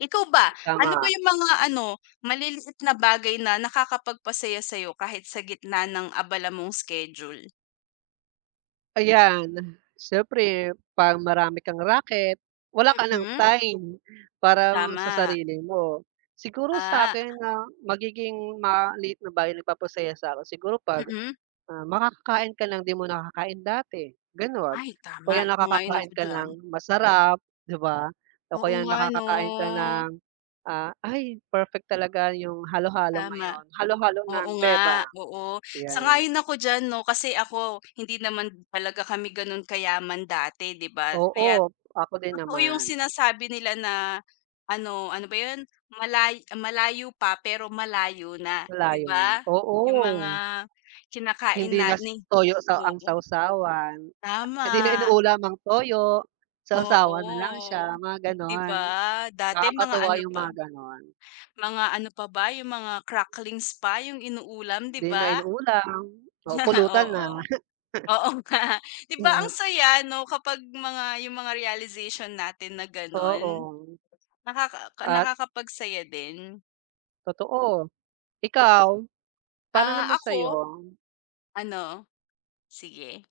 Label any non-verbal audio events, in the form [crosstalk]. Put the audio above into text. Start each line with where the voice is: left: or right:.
left: Ikaw ba, ano ba
right: Tama.
left: yung mga ano, maliliit na bagay na nakakapagpasaya sa'yo kahit sa gitna ng abala mong schedule?
right: Ayan, siyempre 'pag marami kang raket wala ka ng
left: Mm.
right: time para sa
left: Tama.
right: sarili mo. Siguro
left: Ah.
right: sa’kin, ah, magiging maliit na bagay nagpapasaya sa ako. Siguro 'pag,
left: Mm.
right: ah, makakakain ka ng 'di mo nakakain dati ganun.
left: Ay, tama.
right: Kaya
left: Sang-ayon ako
right: nakakakain ka
left: diyan.
right: ng masarap 'di ba, o
left: Oo
right: kaya
left: nga 'no.
right: nakakakain ka ng, ah, ay perfect talaga yung halo-halo
left: Tama.
right: ngayon. Halo-halo ng
left: Oo nga,
right: Bebang,
left: oo.
right: ‘yan.
left: Sang-ayon ako diyan 'no. Kasi ako, hindi naman talaga kami ganun kayaman dati 'di ba. Kaya't
right: Oo, ako din
left: totoo yung
right: naman.
left: sinasabi nila na ano, ano ba yun, malay ah, "Malayo pa, pero malayo na." 'Di
right: Malayo nga,
left: ba, yung mga
right: oo.
left: kinakain
right: Hindi
left: na
right: na s
left: ni
right: toyo sa ang
left: oo,
right: sawsawan. Hindi na
left: tama.
right: inuulam ang toyo, sawsawan nalang
left: Oo,
right: siya. Mga
left: ‘di
right: gano’n,
left: ba. Dati mga
right: nakakatuwa
left: ano
right: yung
left: pa
right: mga gano’n.
left: mga ano pa ba yung mga cracklings pa yung inuulam 'di
right: 'Di na
left: ba?
right: inuulam o
left: [laughs]
right: pulutan na.
left: Oo, oo nga.
right: [chuckles]
left: 'Di ba ang
right: Mhm.
left: saya 'no kapag mga yung mga realization natin na ganun,
right: Oo.
left: nakaka
right: At
left: nakakapagsaya din.
right: Totoo. Ikaw, paano
left: Ah,
right: naman
left: ako
right: sa'yo?
left: ano? Sige.